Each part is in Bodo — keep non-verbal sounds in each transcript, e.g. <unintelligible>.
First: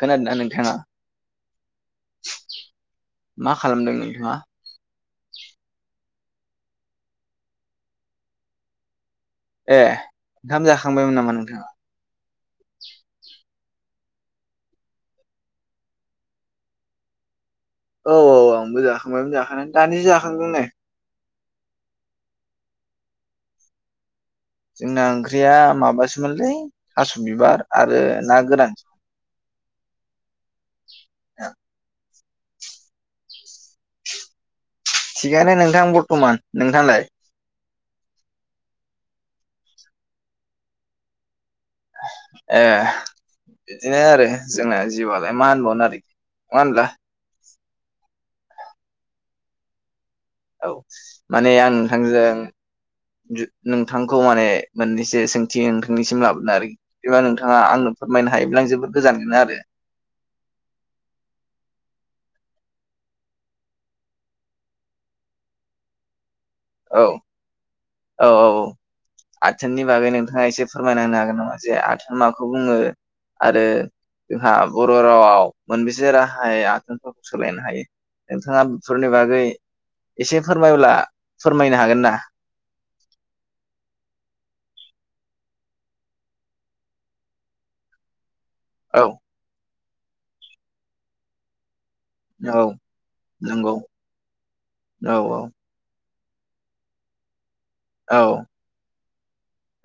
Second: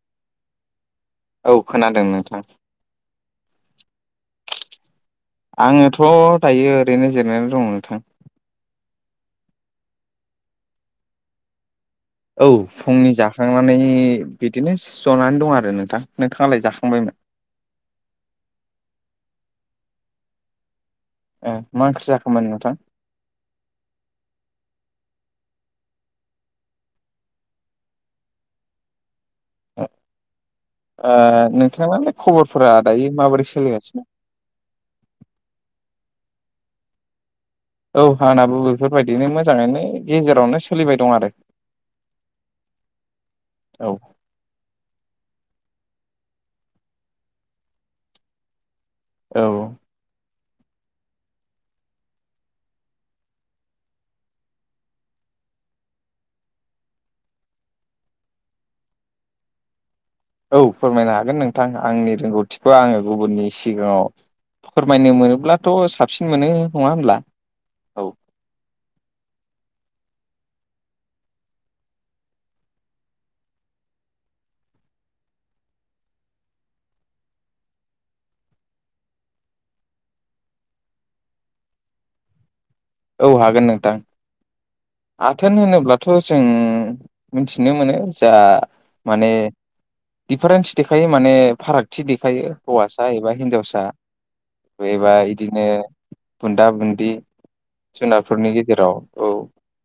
खोनादोंना नोंथाङा औ खोनादों नोंथां मा खालामदों नोंथाङा? आङोथ' दायो ओरैनो जिरनानै दङ नोंथां ए ओंखाम जाखांबायमोन नामा नोंथाङा औ फुंनि जाखांनानै बिदिनो जनानै दं आरो नोंथां नोंथाङालाय जाखांबायमोन? औ औ आंबो जाखांबाय जाखांनायालाय दानिसो जाखांदों नै मा ओंख्रि जाखोमोन नोंथां? जोंना ओंख्रिया माबासोमोनलै थास' बिबार आरो ना गोरान ओ नोंथाङालाय खबरफोरा दायो माबोरै सोलिगासिनो? थिगायनो नोंथां बरथ'मान नोंथांनालाय? औ आंनाबो बेफोरबायदिनो मोजाङैनो गेजेरावनो सोलिबाय दं आरो। ए औ बिदिनो आरो जोंना जिउआलाय मा होनबावनो आरोखि नङा होनब्ला? औ। औ माने आं नोंथांजों नोंथांखौ माने मोननैसो सोंथि नोंथांनिसिम लाबोनो आरोखि। बिदिबा नोंथाङा आंनो फोरमायनो हायोब्ला आं जोबोद गोजोनगोन आरो। औ फोरमायनो हागोन नोंथां आंनि रोंगौथिखौ आङो गुबुननि सिगाङाव फोरमायनो मोनोब्लाथ' साबसिन मोनो नङा औ होनब्ला। औ औ औ। आथोननि बागै नोंथाङा एसे फोरमायना होनो हागोन नामा जे आथोन आ माखौ बुङो? आरो जोंहा बर' रावाव मोनबेसे राहायै आथोनफोरखौ सोलायनो हायो। नोंथाङा बेफोरनि बागै एसे फोरमायब्ला फोरमायनो हागोन ना? औ हागोन नोंथां। आथोन होनोब्लाथ' जों मिथिनो मोनो। जा औ माने दिफारेन्स देखायो माने फाराग थि देखायो औ हौवासा एबा नंगौ हिनजावसा औ एबा इदिनो बुन्दा बुन्दि औ जुनारफोरनि गेजेराव औ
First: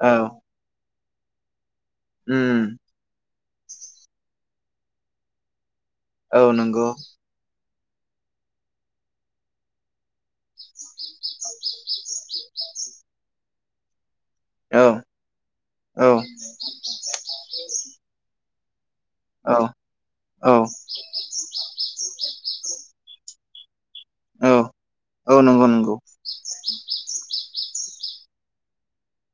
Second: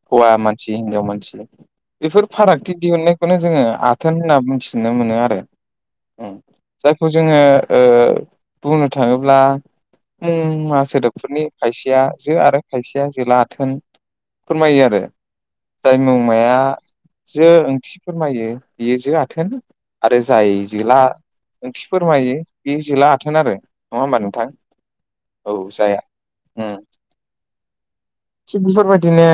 औ हौवा मानसि हिनजाव मानसि बेफोर उम फारागथि दिहुननाय बेखौनो जोङो आथोन होनना मोनथिनो मोनो आरो। उम औ नंगौ। जायखौ जोङो ओ बुंनो थाङोब्ला मुंमा सोदोबफोरनि खायसेया जो आरो खायसेया जोला आथोन फोरमायो औ आरो जाय औ मुंमाया जो ओंथि फोरमायो बेयो जो आथोन औ थोन आरो औ जाय जोला ओंथि फोरमायो बे जोला आथोन आरो नङा होमबा औ नोंथां? औ नंगौ नंगौ जाया उम थि बेफोरबायदि बिदिनो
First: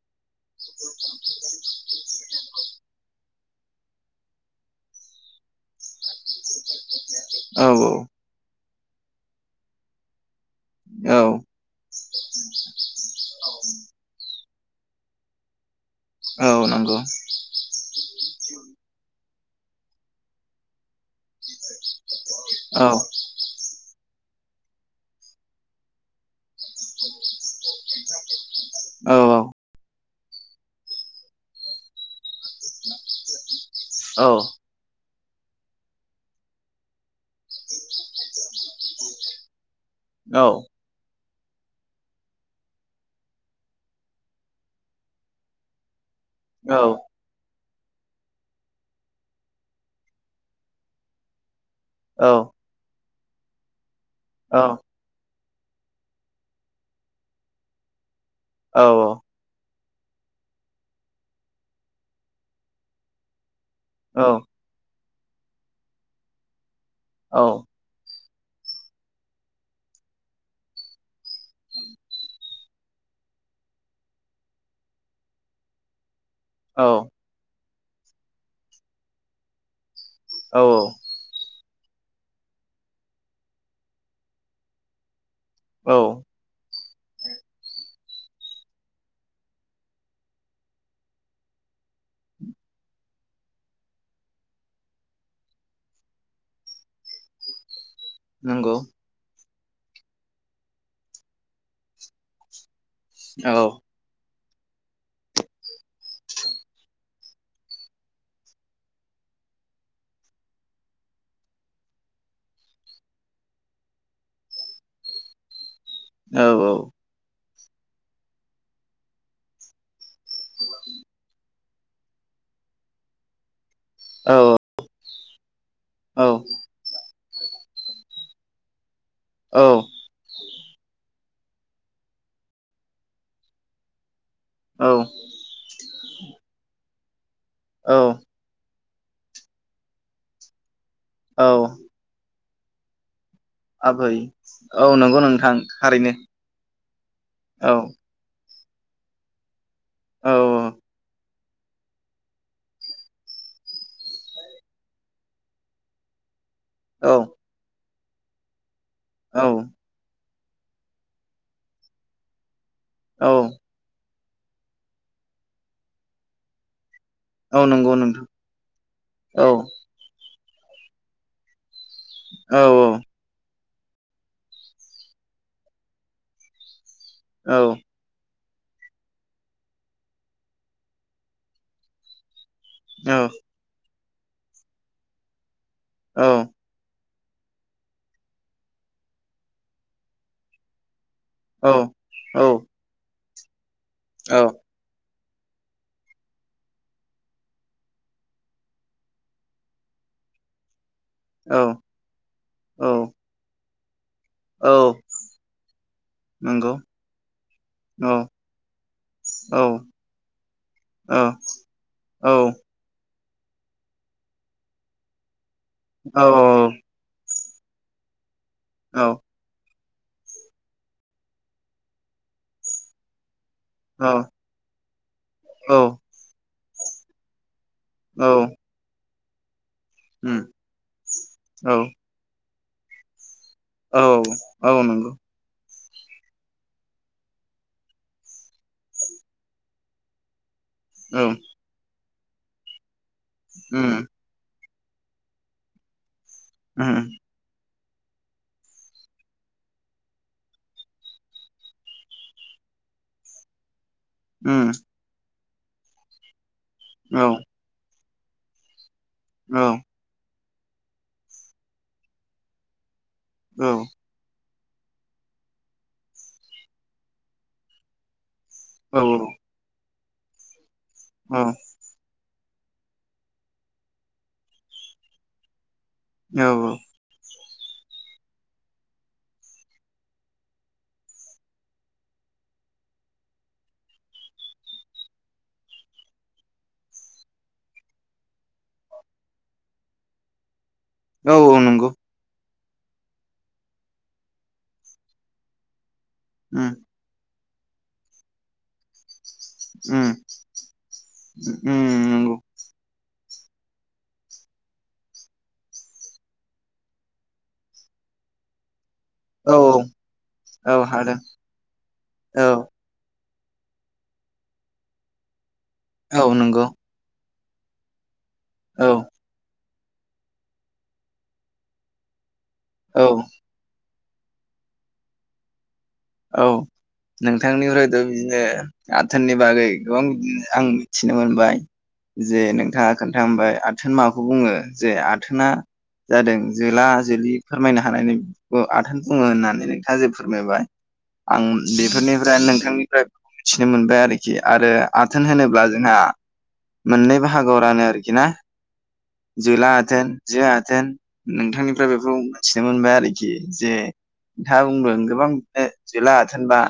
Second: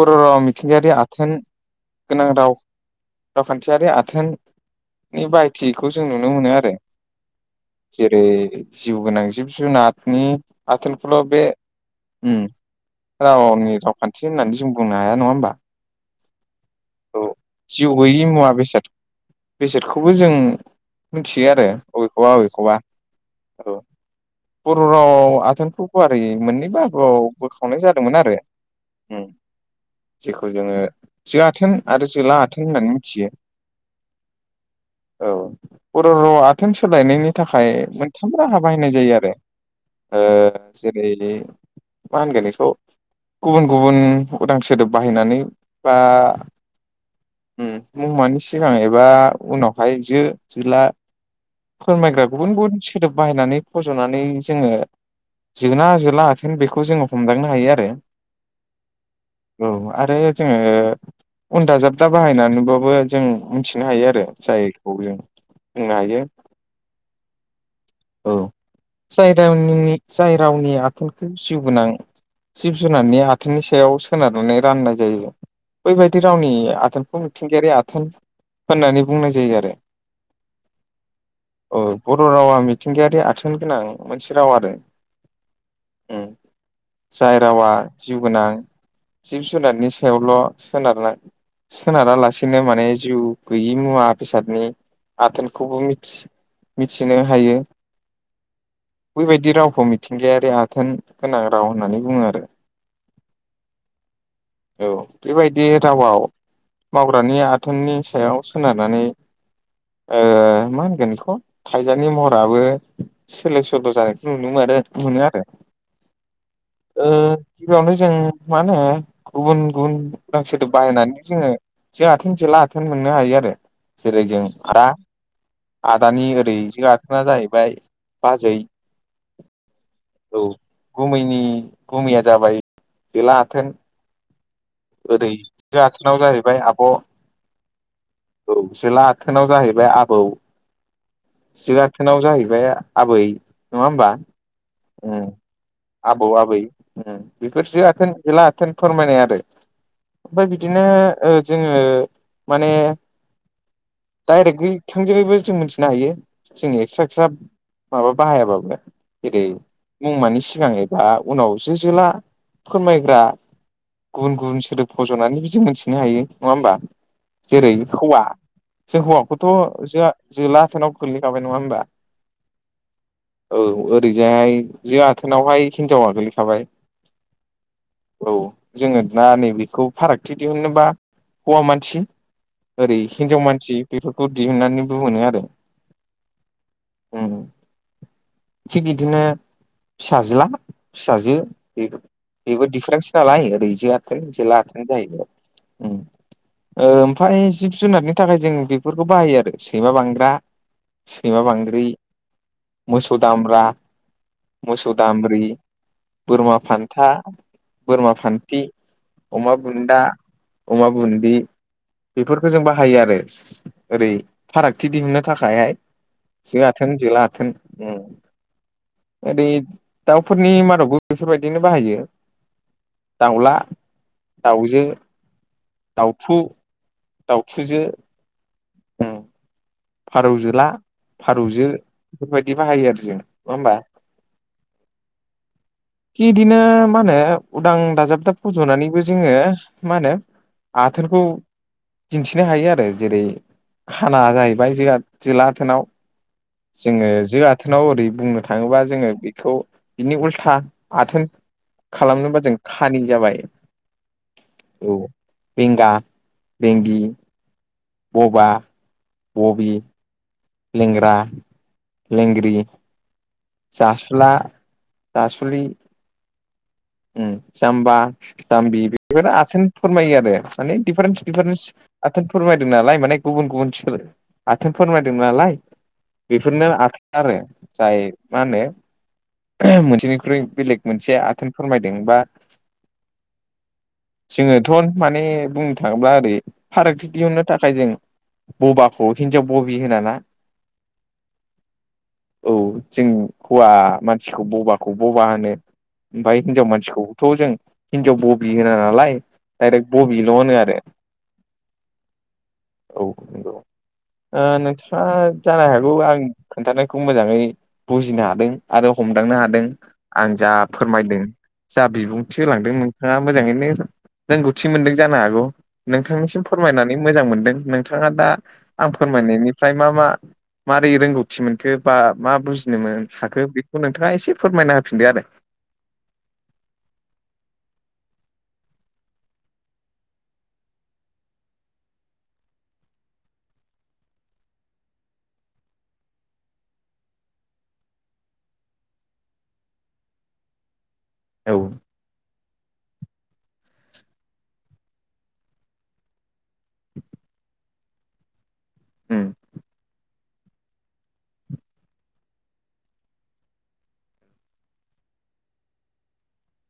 बर' राव मिथिंगायारि आथोन गोनां राव रावखान्थियारि आथोननि बायथिखौ जों नुनो मोनो आरो। औ औ जेरै जिउ गोनां जिब जुनारनि औ आथोलखौल' बे उम रावनि रावखान्थि होननानै जों बुंनो हाया नङा होमबा? औ नंगौ। औ जिउ गैयि मुवा बेसाद बेसादखौबो जों मिथियो आरो अबेखौबा अबेखौबा औ औ बर' राव आथोनखौ गुवार मोननै बाहागोआव बोखावनाय जादोंमोन आरो औ उम जेखौ जोङो आथोन आरो जोला आथोन होननानै मिथियो औ। औ। बर' राव आथोन सोलायनायनि थाखाय मोनथाम राहा बाहायनाय जायो आरो ओ औ जेरै मा होनगोन एखौ गुबुन गुबुन उदां सोदोब बाहायनानै बा औ। उम मुंमानि सिगां एबा उनावहाय जो जला फोरमायग्रा गुबुन गुबुन सोदोब बाहायनानै फज'नानै जोङो जोनना जोला आथेन बेखौ जोङो हमदांनो हायो आरो औ औ। औ आरो जोङो उन दाजाबदा बाहायनानैबाबो जों मोनथिनो हायो औ आरो जायखौ जों बुंनो हायो। औ औ जाय रावनिनि जाय रावनि आथोनखौ जिउ गोनां जिब जुनारनि आथोनि सायाव सोनारनानै राननाय जायो बैबायदि बादि रावनि औ आथोनखौ मिथिंगायारि आथोन होननानै बुंनाय जायो आरो औ औ औ बर' रावा मिथिंगायारि आथोन गोनां मोनसे राव आरो औ जाय रावा जिउ गोनां जिब जुनारनि सायावल' सोनारना सोनारालासेनो माने जिउ गैयि मुवा बेसादनि आथोनखौबो मिथि मिथिनो हायो नंगौ बैबायदि रावखौ मिथिंगायारि आथोन गोनां राव होननानै बुङो आरो औ औ बेबाय दि रावाव मावग्रानि आथोननि सायाव सोनारनानै ओ मा होनगोन बेखौ थाइजानि महराबो सोलाय सोल' जानायखौ नुनो मोनो मोनो आरो औ औ ओ गिबियावनो जों माहोनो गुबुन गुबुन उदां सदो बाहायनानै जोङो जों आथोन जेला आथोन मोननो हायो आरो जेरै औ जों आदा औ आदानि ओरै जि आथोना जाहैबाय बाजै औ औुमैनि गुमैया जाबाय जोला आथोन औ ओरै जो आथोनाव जाहैबाय आब' औ औ जोला आथोनाव जाहैबाय आबौ औ जो आथोनाव जाहैबाय आबै नङा होमबा आबै औ नंगौ ओम नोंथां थारैनो आबौ आबै ओम बेफोर औ जो आथोन जोला आथोन फोरमायनाय आरो औ ओमफ्राय बिदिनो ओ जोङो माने डाइरेक्टै थोंजोंबो जों मिथिनो हायो जों एक्सट्रा औ एक्सट्रा माबा बाहायाबाबो जेरै औ मुंमानि सिगां एबा उनाव जोला फोरमायग्रा औ गुबुन गुबुन सोदोब फज'नानै जों मोनथिनो हायो नङा होमबा औ जेरै नंगौ हौवा नोंथां जों औ हौवाखौथ' जो जोला आथोनाव गोल्लैखाबाय नङा होमबा? औ औ औ ओरैजाय जो आथोनावहाय हिनजावा गोलैखाबाय औ औ जोङो दा नैबेखौ फारागथि दिहुनोबा हौवा मानसि ओरै हिनजाव मानसि बेफोरखौ दिहुननानै बुंगोन आरो औ थिग बिदिनो फिसाज्ला फिसाजो औ बेबो बेबो दिडफारेन्स नालाय ओरै जो आथोन औ जोला आथोन जाहैबाय ओम ओमफ्राय जिब जुनारनि थाखाय जों बेफोरखौ बाहायो आरो सैमा बांग्रा सैमा बांग्रि मोसौ दामब्रा औ मोसौ दामब्रि बोरमा नंगौ फान्था औ बोरमा फान्थि अमा औ बुन्दा अमा औ औ बुन्ददि औ बेफोरखौ औ जों बाहा यो आरो ओरै फारागथि दिहुननो थाखायहाय जो आथोन जोला आथोन ओम औ ओरै दाउफोरनि मादावबो बेफोरबायदिनो बाहायो दाउला दाउजो दाउथु दाउथुजो औ औ फारौजोला फारौजो बेफोरबायदि बाहायो आरो जों नङा हबा औ औ औ नंगौ खि इदिनो मा होनो उदां दाजाब दाब फज'नानैबो जोङो मा होनो औ आथोनखौ दिन्थिनो हायो आरो जेरै उम खाना जायो लाथोनाव उम जोङो आाथोनाव ओरै बुंनो थाङोबा जोङो बेखौ बिनि उल्था आथोन खालामनोबा जों खानि जाबाय उ बेंगा बेंग औ बबा औ बबि लेंग्रा लेंग्रि औ जास सिथ्ला जासुलि जाम्बा जाम्बि औ बेफोर आथिान फोरमायो आरो माने दिडिफारेन्स दिडिफारेन्स आथोन फोरमायदों नालाय माने गुबुन गुबुन सोलो आथोन फोरमायदों नालाय औ बेफोरनो आरो जाय मा होनो मोनसेनिख्रुइ बेलेग मोनसे आथोन फोरमायदोंबा जोङोथ' माने बुंनो थाङोब्ला ओरै फारागथि दिहुननो थाखाय जों बबाखौ हिनजाव बबि होना ना औ नंगौ औ जों हौवा मानसिखौ बबाखौ बबा होनो ओमफफ्राय हिनजाव उम मानसिखौथ' जों हिनजाव बबि होना नालाय डाइरेक्ट उम बबल' होनो आरो उम नंगौ औ नंगौ नोंथाङा जानो हागौ आं खोन्थानायखौ मोजाङै बुजिनो हादों आरो हमदांनो औ हादों आं जा औ हादों फोरमायदों जा बिबुंथि औ होलांदों नोंथाङा मोजाङैनो रोंगौथि मोनदों जानो हागौ औ नोंथांनिसिम नंगौ फोरमायनानै मोजां मोनदों नोंथाङा दा औ आं फोरमायनायनि फ्रफ्राय मा मा मारै रोंगौथि मोनखो बा मा बुजिनो औ हाखो बे नोंथाङा एसे फोरमायना होफिनदो आरो औ नोंथांनिफ्रायथ' बिदिनो आथोननि बागै गोबां बिदिनो आं मिथिनो मोनबाय जे नोंथाङा खोन्था होबाय आथोन माबाखौ बुङो जे आथोना जादों जोला जोलि फोरमायनो हानायनि आथोन बुङो होननानै नोंथाङा जे फोरमायबाय आं औ बेफोरनिफ्राय नोंथांनिफ्राय मिथिनो मोनबाय आरोखि आरो आथोन होनोब्ला जोंहा मोननै बाहागोआव रानो आरोखि ना उम जोला आथोन जे आथोन नोंथांनिफ्राय बेखौ मिथिनो मोनबाय आरोखि जे नोंथाङा बुंदों गोबां बिदिनो जोला थोनबा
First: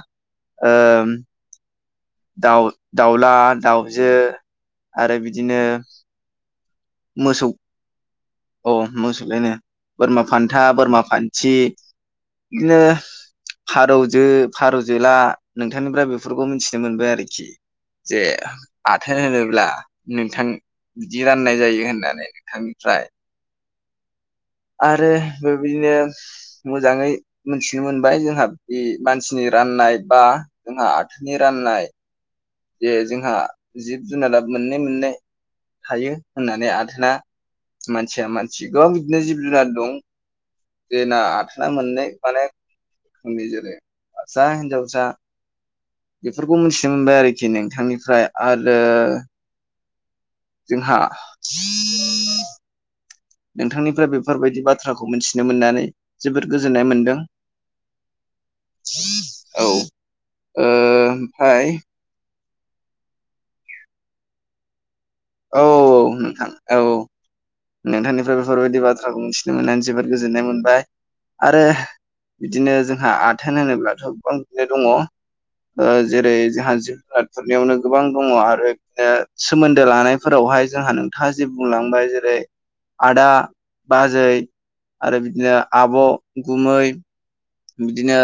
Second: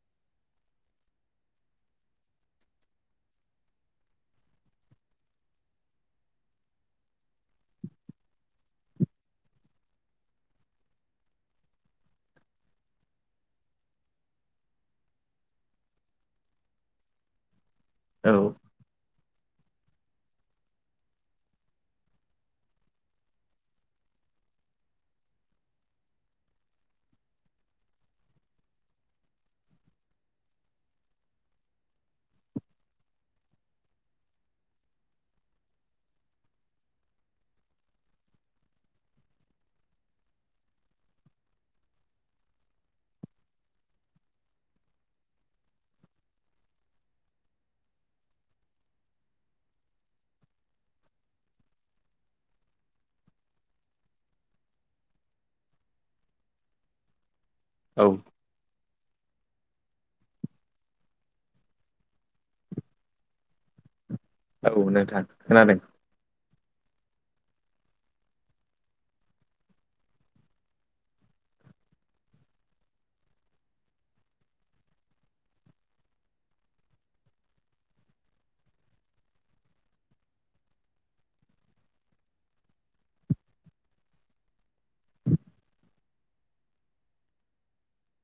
दाउ दाउला दाउजो आरो बिदिनो मोसौ औ मोसौलायनो बोरमा फान्था बोरमा फान्थि बिदिनो फारौजो फारौजोला नोंथांनिफ्राय बेफोरखौ मिथिनो मोनबाय आरोखि जे औ आथोन होनोब्ला नोंथां बिदि राननाय जायो होननानै नोंथांनिफ्राय आरो बेबायदिनो मोजाङै मोनथिनो मोनबाय जोंहा बे मानसिनि राननाय बा जोंहा आथोनि राननाय जे जोंहा जिब जुनारा मोननै मोननै थायो होननानै आथोना मानसिया मानसि गोबां बिदिनो जिब जुनार दं जेना आथोना मोननै माने <unintelligible> हिनजावसा बेफोरखौ मिथिनो मोनबाय आरोखि नोंथांनिफ्राय आरो जोंहा नोंथांनिफ्राय बेफोरबायदि बाथ्राखौ मिथिनो मोननानै जोबोद गोजोननाय मोनदों औ औ ओ ओमफ्राय <unintelligible> औ औ नोंथां औ नोंथांनिफ्राय बेफोरबायदि बाथ्राखौ मिथिनो मोननानै जोबोद गोजोननाय मोनबाय आरो बिदिनो जोंहा आथोन होनोब्लाथ' गोबां बिदिनो दङ ओ जेरै जोंहा जिब जुनारफोरनियावनो गोबां दङ आरो बिदिनो सोमोन्दो लानाय फोरावहाय जोंहा नोंथाङा जे बुंलांबाय जेरै आदा बाजै आरो बिदिनो आब' गुमै बिदिनो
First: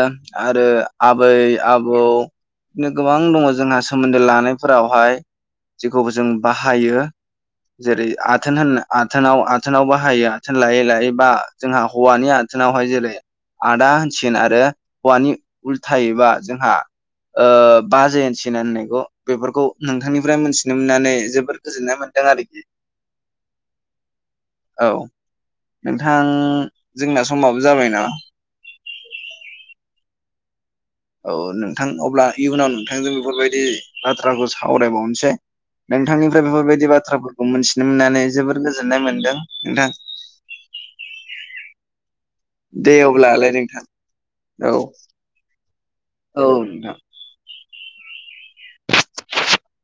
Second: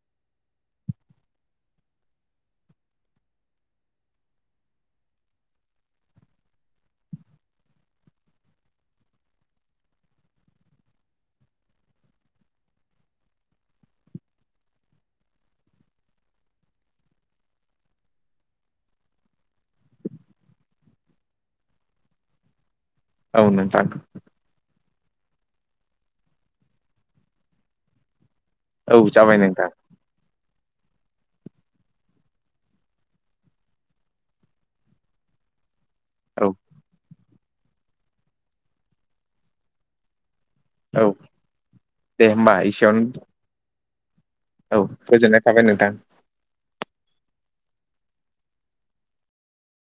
आरो आबै आबौ बिदिनो गोबां दङ जोंहा सोमोन्दो लानायफोरावहाय जेखौबो जों बाहायो जेरै आथोन होन आथोनाव आथोनावबो हायो आथोन लायै लायै बा जोंहा हौवानि आथोनावहाय जेरै आदा आरो हौवानि उल्थायायोबा जोंहा ओ बा जेन सि होनना होननायखौ बेफोरखौ नोंथांनिफ्राय मोनथिनो मोननानै जोबोद गोजोननाय मोन्दों आरोखि <inaudible> औ नोंथां औ नोंथां जोंना समाबो जाबाय नामा औ जाबाय नोंथां औ नोंथां अब्ला इयुनाव नोंथांजों बेफोरबायदि बाथ्राखौ सावरायबावनोसै। नोंथांनिफ्राय औ बेफोरबायदि बाथ्राफोरखौ मिथिनो मोननानै जोबोर गोजोननाय मोनदों नोंथां। औ दे होनबा एसेयावनो <inaudible> औ गोजोननाय थाबाय नोंथां। औ नोंथां